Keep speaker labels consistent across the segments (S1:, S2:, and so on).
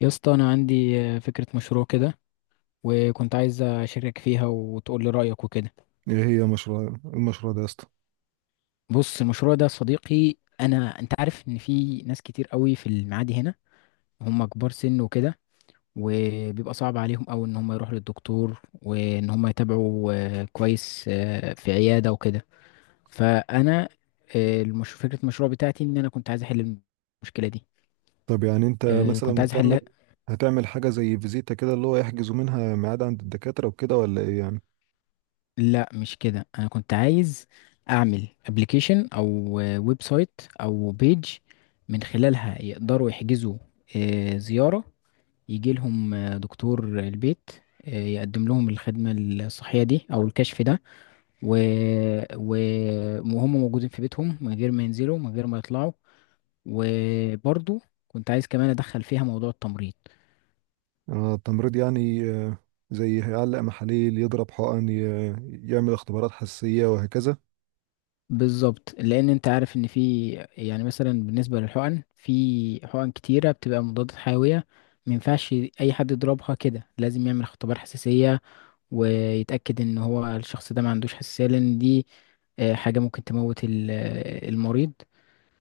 S1: يا اسطى، انا عندي فكره مشروع كده، وكنت عايز اشارك فيها وتقول لي رايك وكده.
S2: ايه هي المشروع ده يا اسطى؟
S1: بص المشروع ده يا صديقي، انت عارف ان في ناس كتير قوي في المعادي هنا، هم كبار سن وكده. وبيبقى صعب عليهم قوي ان هم يروحوا للدكتور وان هم يتابعوا كويس في عياده وكده. فانا فكره المشروع بتاعتي ان انا كنت عايز احل المشكله دي.
S2: طب يعني انت
S1: كنت
S2: مثلا
S1: عايز
S2: هتعمل
S1: احلها.
S2: هتعمل حاجه زي فيزيتا كده، اللي هو يحجزوا منها ميعاد عند الدكاتره وكده، ولا ايه يعني؟
S1: لا مش كده، انا كنت عايز اعمل ابلكيشن او ويب سايت او بيج، من خلالها يقدروا يحجزوا زيارة، يجي لهم دكتور البيت يقدم لهم الخدمة الصحية دي او الكشف ده. و... و... وهم موجودين في بيتهم من غير ما ينزلوا من غير ما يطلعوا. وبرضو كنت عايز كمان ادخل فيها موضوع التمريض.
S2: آه التمريض، يعني زي هيعلق محاليل، يضرب حقن، يعمل اختبارات حساسيه وهكذا.
S1: بالظبط، لان انت عارف ان في، يعني مثلا بالنسبه للحقن، في حقن كتيره بتبقى مضادات حيويه. ما ينفعش اي حد يضربها كده، لازم يعمل اختبار حساسيه ويتاكد ان هو الشخص ده ما عندوش حساسيه، لان دي حاجه ممكن تموت المريض.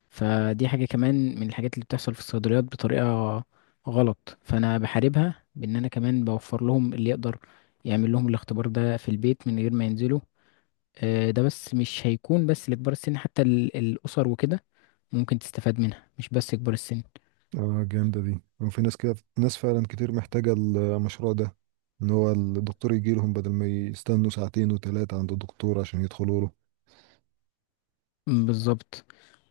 S1: فدي حاجه كمان من الحاجات اللي بتحصل في الصيدليات بطريقه غلط، فانا بحاربها بان انا كمان بوفر لهم اللي يقدر يعمل لهم الاختبار ده في البيت من غير ما ينزلوا. ده بس مش هيكون بس لكبار السن، حتى الأسر وكده ممكن تستفاد منها، مش بس كبار السن.
S2: اه، جامده دي، وفي ناس كده، ناس فعلا كتير محتاجه المشروع ده، ان هو الدكتور يجي لهم بدل ما يستنوا ساعتين وثلاثه عند الدكتور عشان يدخلوا له.
S1: مم، بالظبط.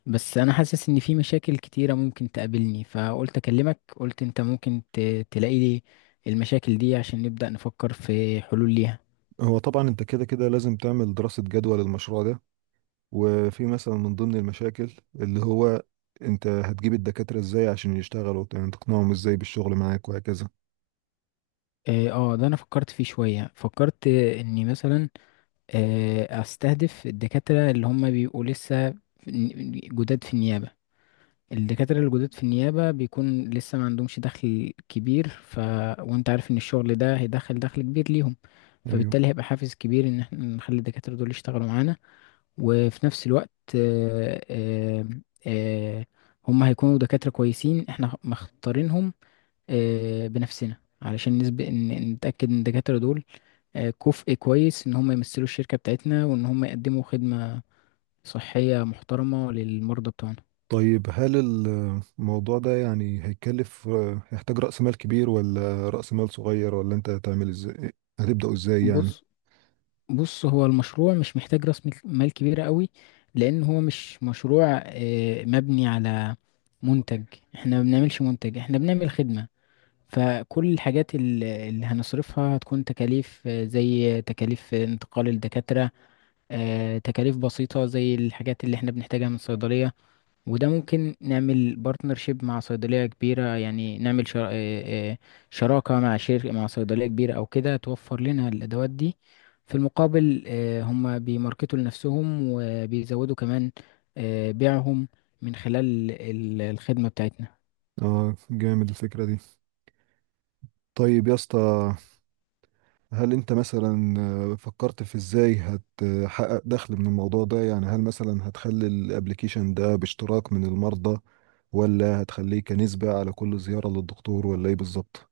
S1: بس أنا حاسس إن في مشاكل كتيرة ممكن تقابلني، فقلت أكلمك، قلت أنت ممكن تلاقي لي المشاكل دي عشان نبدأ نفكر في حلول ليها.
S2: هو طبعا انت كده كده لازم تعمل دراسه جدوى للمشروع ده، وفي مثلا من ضمن المشاكل اللي هو انت هتجيب الدكاترة ازاي عشان يشتغلوا، يعني تقنعهم ازاي بالشغل معاك وهكذا.
S1: اه، ده انا فكرت فيه شوية، فكرت اني مثلا استهدف الدكاترة اللي هم بيبقوا لسه جداد في النيابة. الدكاترة الجدد في النيابة بيكون لسه ما عندهمش دخل كبير. وانت عارف ان الشغل ده هيدخل دخل كبير ليهم،
S2: ايوه.
S1: فبالتالي هيبقى حافز كبير ان احنا نخلي الدكاترة دول يشتغلوا معانا. وفي نفس الوقت آه، آه، آه، هم هيكونوا دكاترة كويسين احنا مختارينهم بنفسنا، علشان نسبق ان نتأكد ان الدكاترة دول كفء كويس ان هم يمثلوا الشركة بتاعتنا وان هم يقدموا خدمة صحية محترمة للمرضى بتوعنا.
S2: طيب، هل الموضوع ده يعني هيكلف، هيحتاج رأس مال كبير، ولا رأس مال صغير، ولا انت هتعمل ازاي، هتبدأوا ازاي يعني؟
S1: بص بص، هو المشروع مش محتاج راس مال كبيرة قوي، لأن هو مش مشروع مبني على منتج. احنا ما بنعملش منتج، احنا بنعمل خدمة. فكل الحاجات اللي هنصرفها هتكون تكاليف، زي تكاليف انتقال الدكاترة، تكاليف بسيطة زي الحاجات اللي احنا بنحتاجها من صيدلية. وده ممكن نعمل بارتنرشيب مع صيدلية كبيرة، يعني نعمل شر... آه، آه، شراكة مع شركة، مع صيدلية كبيرة أو كده، توفر لنا الأدوات دي. في المقابل هم بيماركتوا لنفسهم وبيزودوا كمان بيعهم من خلال الخدمة بتاعتنا.
S2: اه، جامد الفكرة دي. طيب يا اسطى، هل انت مثلا فكرت في ازاي هتحقق دخل من الموضوع ده، يعني هل مثلا هتخلي الابليكيشن ده باشتراك من المرضى، ولا هتخليه كنسبة على كل زيارة للدكتور، ولا ايه بالظبط؟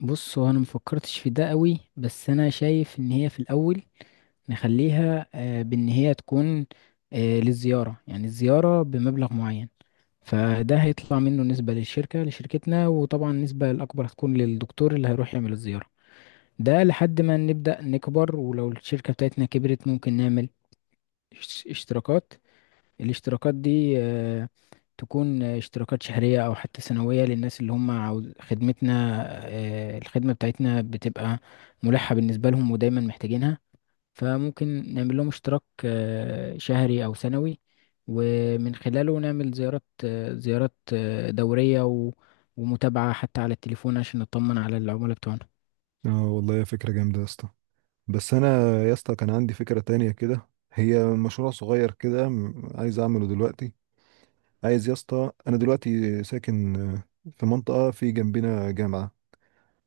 S1: بص، هو أنا مفكرتش في ده قوي، بس أنا شايف إن هي في الأول نخليها بإن هي تكون للزيارة، يعني الزيارة بمبلغ معين. فده هيطلع منه نسبة للشركة، لشركتنا، وطبعا النسبة الأكبر هتكون للدكتور اللي هيروح يعمل الزيارة. ده لحد ما نبدأ نكبر، ولو الشركة بتاعتنا كبرت ممكن نعمل اشتراكات. الاشتراكات دي تكون اشتراكات شهرية أو حتى سنوية للناس اللي هم عاوز خدمتنا. الخدمة بتاعتنا بتبقى ملحة بالنسبة لهم ودايما محتاجينها، فممكن نعمل لهم اشتراك شهري أو سنوي، ومن خلاله نعمل زيارات، دورية ومتابعة حتى على التليفون عشان نطمن على العملاء بتوعنا.
S2: اه والله يا فكرة جامدة يا اسطى. بس انا، يا اسطى، كان عندي فكرة تانية كده، هي مشروع صغير كده، عايز اعمله دلوقتي. عايز يا اسطى، انا دلوقتي ساكن في منطقة في جنبنا جامعة،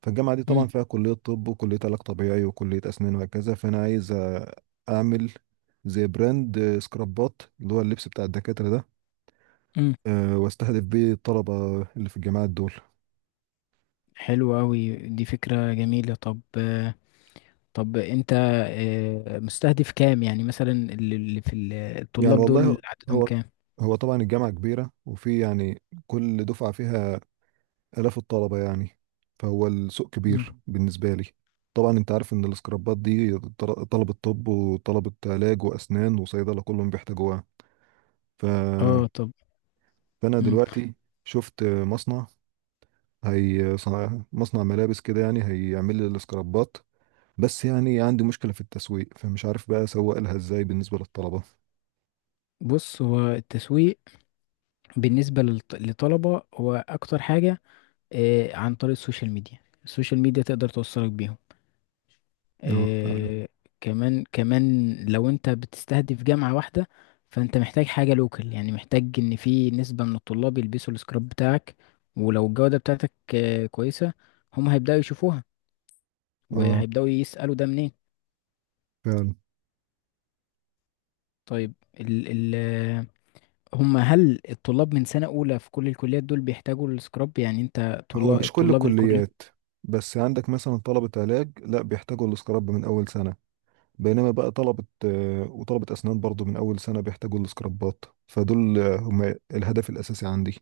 S2: فالجامعة دي
S1: مم.
S2: طبعا فيها كلية طب وكلية علاج طبيعي وكلية أسنان وهكذا، فأنا عايز أعمل زي براند سكرابات، اللي هو اللبس بتاع الدكاترة ده،
S1: مم.
S2: واستهدف بيه الطلبة اللي في الجامعات دول.
S1: حلو أوي، دي فكرة جميلة. طب أنت مستهدف كام؟ يعني مثلا اللي في
S2: يعني
S1: الطلاب دول
S2: والله،
S1: عددهم
S2: هو
S1: كام؟
S2: هو طبعا الجامعة كبيرة، وفي يعني كل دفعة فيها آلاف الطلبة يعني، فهو السوق
S1: مم.
S2: كبير بالنسبة لي. طبعا انت عارف ان السكرابات دي، طلبة طب وطلبة علاج وأسنان وصيدلة كلهم بيحتاجوها. ف،
S1: اه، طب.
S2: فانا
S1: مم.
S2: دلوقتي شفت مصنع، هي مصنع ملابس كده، يعني هيعمل لي الاسكرابات، بس يعني عندي مشكلة في التسويق، فمش عارف بقى اسوق لها ازاي بالنسبة للطلبة.
S1: بص، هو التسويق بالنسبة للطلبة هو أكتر حاجة عن طريق السوشيال ميديا. السوشيال ميديا تقدر توصلك بيهم
S2: اه فعلا.
S1: آه، كمان كمان، لو انت بتستهدف جامعة واحدة، فانت محتاج حاجة لوكال، يعني محتاج ان في نسبة من الطلاب يلبسوا السكراب بتاعك. ولو الجودة بتاعتك كويسة، هم هيبدأوا يشوفوها
S2: اه
S1: وهيبدأوا يسألوا ده منين.
S2: فعلا.
S1: طيب، ال ال آه، هم هل الطلاب من سنة أولى في كل الكليات دول بيحتاجوا السكراب؟ يعني انت
S2: هو
S1: طلاب
S2: مش كل
S1: طلاب الكلية.
S2: الكليات، بس عندك مثلا طلبة علاج لا بيحتاجوا الاسكراب من اول سنة، بينما بقى طلبة آه، وطلبة اسنان برضو من اول سنة بيحتاجوا الاسكرابات، فدول هم الهدف الاساسي عندي.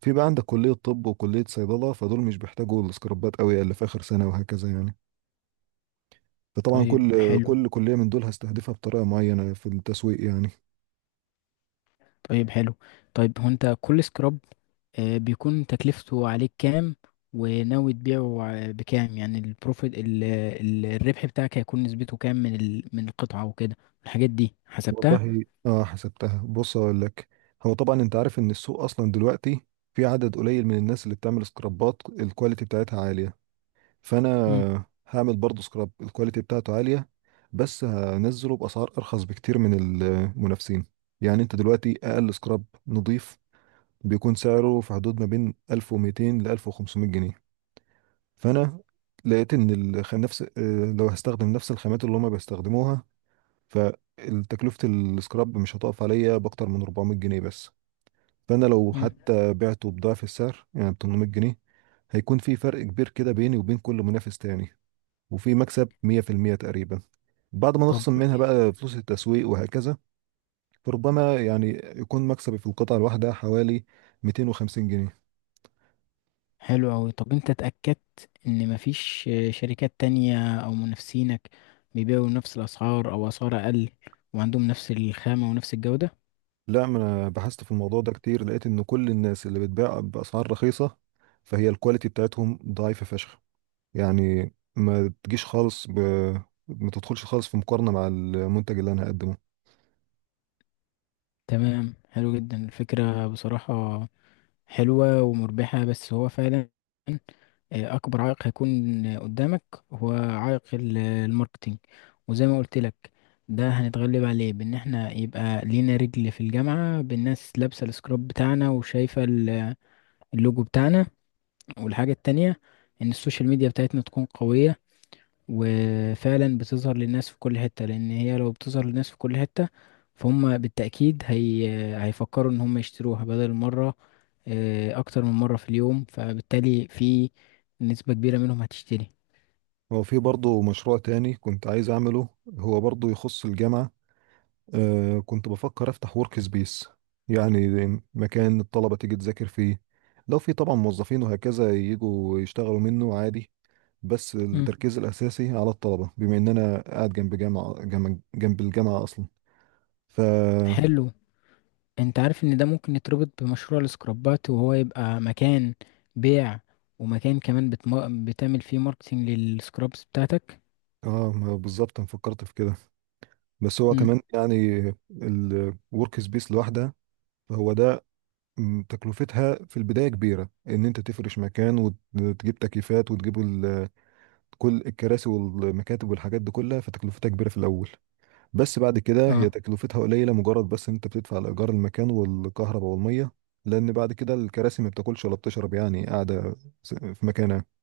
S2: في بقى عندك كلية طب وكلية صيدلة، فدول مش بيحتاجوا السكرابات قوي، اللي في آخر سنة وهكذا يعني. فطبعا
S1: طيب
S2: كل
S1: حلو
S2: كل كلية من دول هستهدفها بطريقة معينة في التسويق يعني.
S1: طيب حلو. طيب، هو انت كل سكراب بيكون تكلفته عليك كام، وناوي تبيعه بكام؟ يعني البروفيت الربح بتاعك هيكون نسبته كام من من القطعة وكده، الحاجات دي حسبتها؟
S2: والله اه، حسبتها. بص اقول لك، هو طبعا انت عارف ان السوق اصلا دلوقتي في عدد قليل من الناس اللي بتعمل سكرابات الكواليتي بتاعتها عالية،
S1: مم.
S2: فانا هعمل برضو سكراب الكواليتي بتاعته عالية، بس هنزله بأسعار ارخص بكتير من المنافسين. يعني انت دلوقتي اقل سكراب نضيف بيكون سعره في حدود ما بين 1200 ل 1500 جنيه. فانا لقيت ان الخ... نفس، لو هستخدم نفس الخامات اللي هما بيستخدموها، فتكلفة السكراب مش هتقف عليا باكتر من 400 جنيه بس. فانا لو
S1: مم.
S2: حتى بعته بضعف السعر يعني ب 800 جنيه، هيكون في فرق كبير كده بيني وبين كل منافس تاني، وفي مكسب 100% تقريبا بعد ما
S1: طب
S2: نخصم منها بقى فلوس التسويق وهكذا. فربما يعني يكون مكسبي في القطعة الواحدة حوالي 250 جنيه.
S1: حلو أوي. طب انت اتأكدت ان مفيش شركات تانية او منافسينك بيبيعوا نفس الاسعار او اسعار اقل وعندهم نفس الخامة ونفس الجودة؟
S2: لا، ما انا بحثت في الموضوع ده كتير، لقيت ان كل الناس اللي بتبيع باسعار رخيصه فهي الكواليتي بتاعتهم ضعيفه فشخ، يعني ما تجيش خالص ب... ما تدخلش خالص في مقارنه مع المنتج اللي انا هقدمه.
S1: تمام، حلو جدا الفكرة بصراحة، حلوة ومربحة. بس هو فعلا آه، أكبر عائق هيكون قدامك هو عائق الماركتينج. وزي ما قلت لك، ده هنتغلب عليه بإن احنا يبقى لينا رجل في الجامعة بالناس لابسة السكراب بتاعنا وشايفة اللوجو بتاعنا. والحاجة التانية، إن السوشيال ميديا بتاعتنا تكون قوية وفعلا بتظهر للناس في كل حتة، لأن هي لو بتظهر للناس في كل حتة فهم بالتأكيد هيفكروا إن هم يشتروها بدل مرة اكتر من مرة في اليوم، فبالتالي في نسبة كبيرة منهم هتشتري.
S2: هو في برضه مشروع تاني كنت عايز اعمله، هو برضه يخص الجامعه. آه، كنت بفكر افتح ورك سبيس، يعني مكان الطلبة تيجي تذاكر فيه، لو في طبعا موظفين وهكذا يجوا يشتغلوا منه عادي، بس
S1: مم.
S2: التركيز الأساسي على الطلبة بما إن أنا قاعد جنب جامعة، جنب الجامعة أصلا. ف.
S1: حلو. انت عارف ان ده ممكن يتربط بمشروع السكرابات، وهو يبقى مكان بيع، ومكان كمان بتعمل فيه ماركتينج للسكرابس بتاعتك.
S2: اه ما بالظبط أنا فكرت في كده، بس هو
S1: مم.
S2: كمان يعني الورك سبيس لوحدها، فهو ده، تكلفتها في البداية كبيرة، إن أنت تفرش مكان وتجيب تكييفات وتجيب كل الكراسي والمكاتب والحاجات دي كلها، فتكلفتها كبيرة في الأول. بس بعد كده هي
S1: اه
S2: تكلفتها قليلة، مجرد بس إن أنت بتدفع لإيجار المكان والكهرباء والمية، لأن بعد كده الكراسي ما بتاكلش ولا بتشرب يعني، قاعدة في مكانها.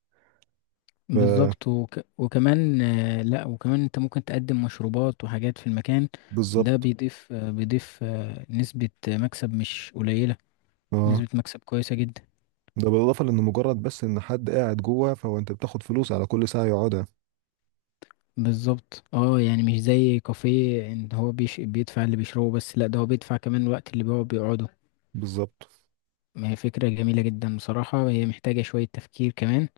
S1: بالظبط، وكمان لا، وكمان انت ممكن تقدم مشروبات وحاجات في المكان. ده
S2: فبالظبط.
S1: بيضيف نسبة مكسب مش قليلة،
S2: اه،
S1: نسبة مكسب كويسة جدا.
S2: ده بالإضافة لأن مجرد بس إن حد قاعد جوه، فهو أنت بتاخد فلوس على كل ساعة يقعدها.
S1: بالظبط. اه، يعني مش زي كافيه ان هو بيدفع اللي بيشربه بس، لا، ده هو بيدفع كمان الوقت اللي بيقعد بيقعده.
S2: بالظبط.
S1: ما هي فكرة جميلة جدا بصراحة، هي محتاجة شوية تفكير كمان.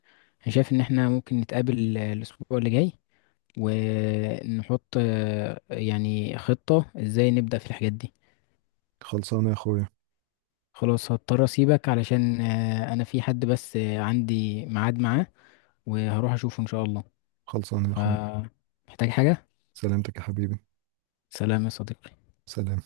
S1: انا شايف ان احنا ممكن نتقابل الاسبوع اللي جاي، ونحط يعني خطة ازاي نبدأ في الحاجات دي.
S2: خلصانة يا أخويا.
S1: خلاص، هضطر اسيبك علشان انا في حد بس عندي ميعاد معاه، وهروح اشوفه ان شاء الله.
S2: خلصانة يا أخويا.
S1: فمحتاج حاجة.
S2: سلامتك يا حبيبي.
S1: سلام يا صديقي.
S2: سلام.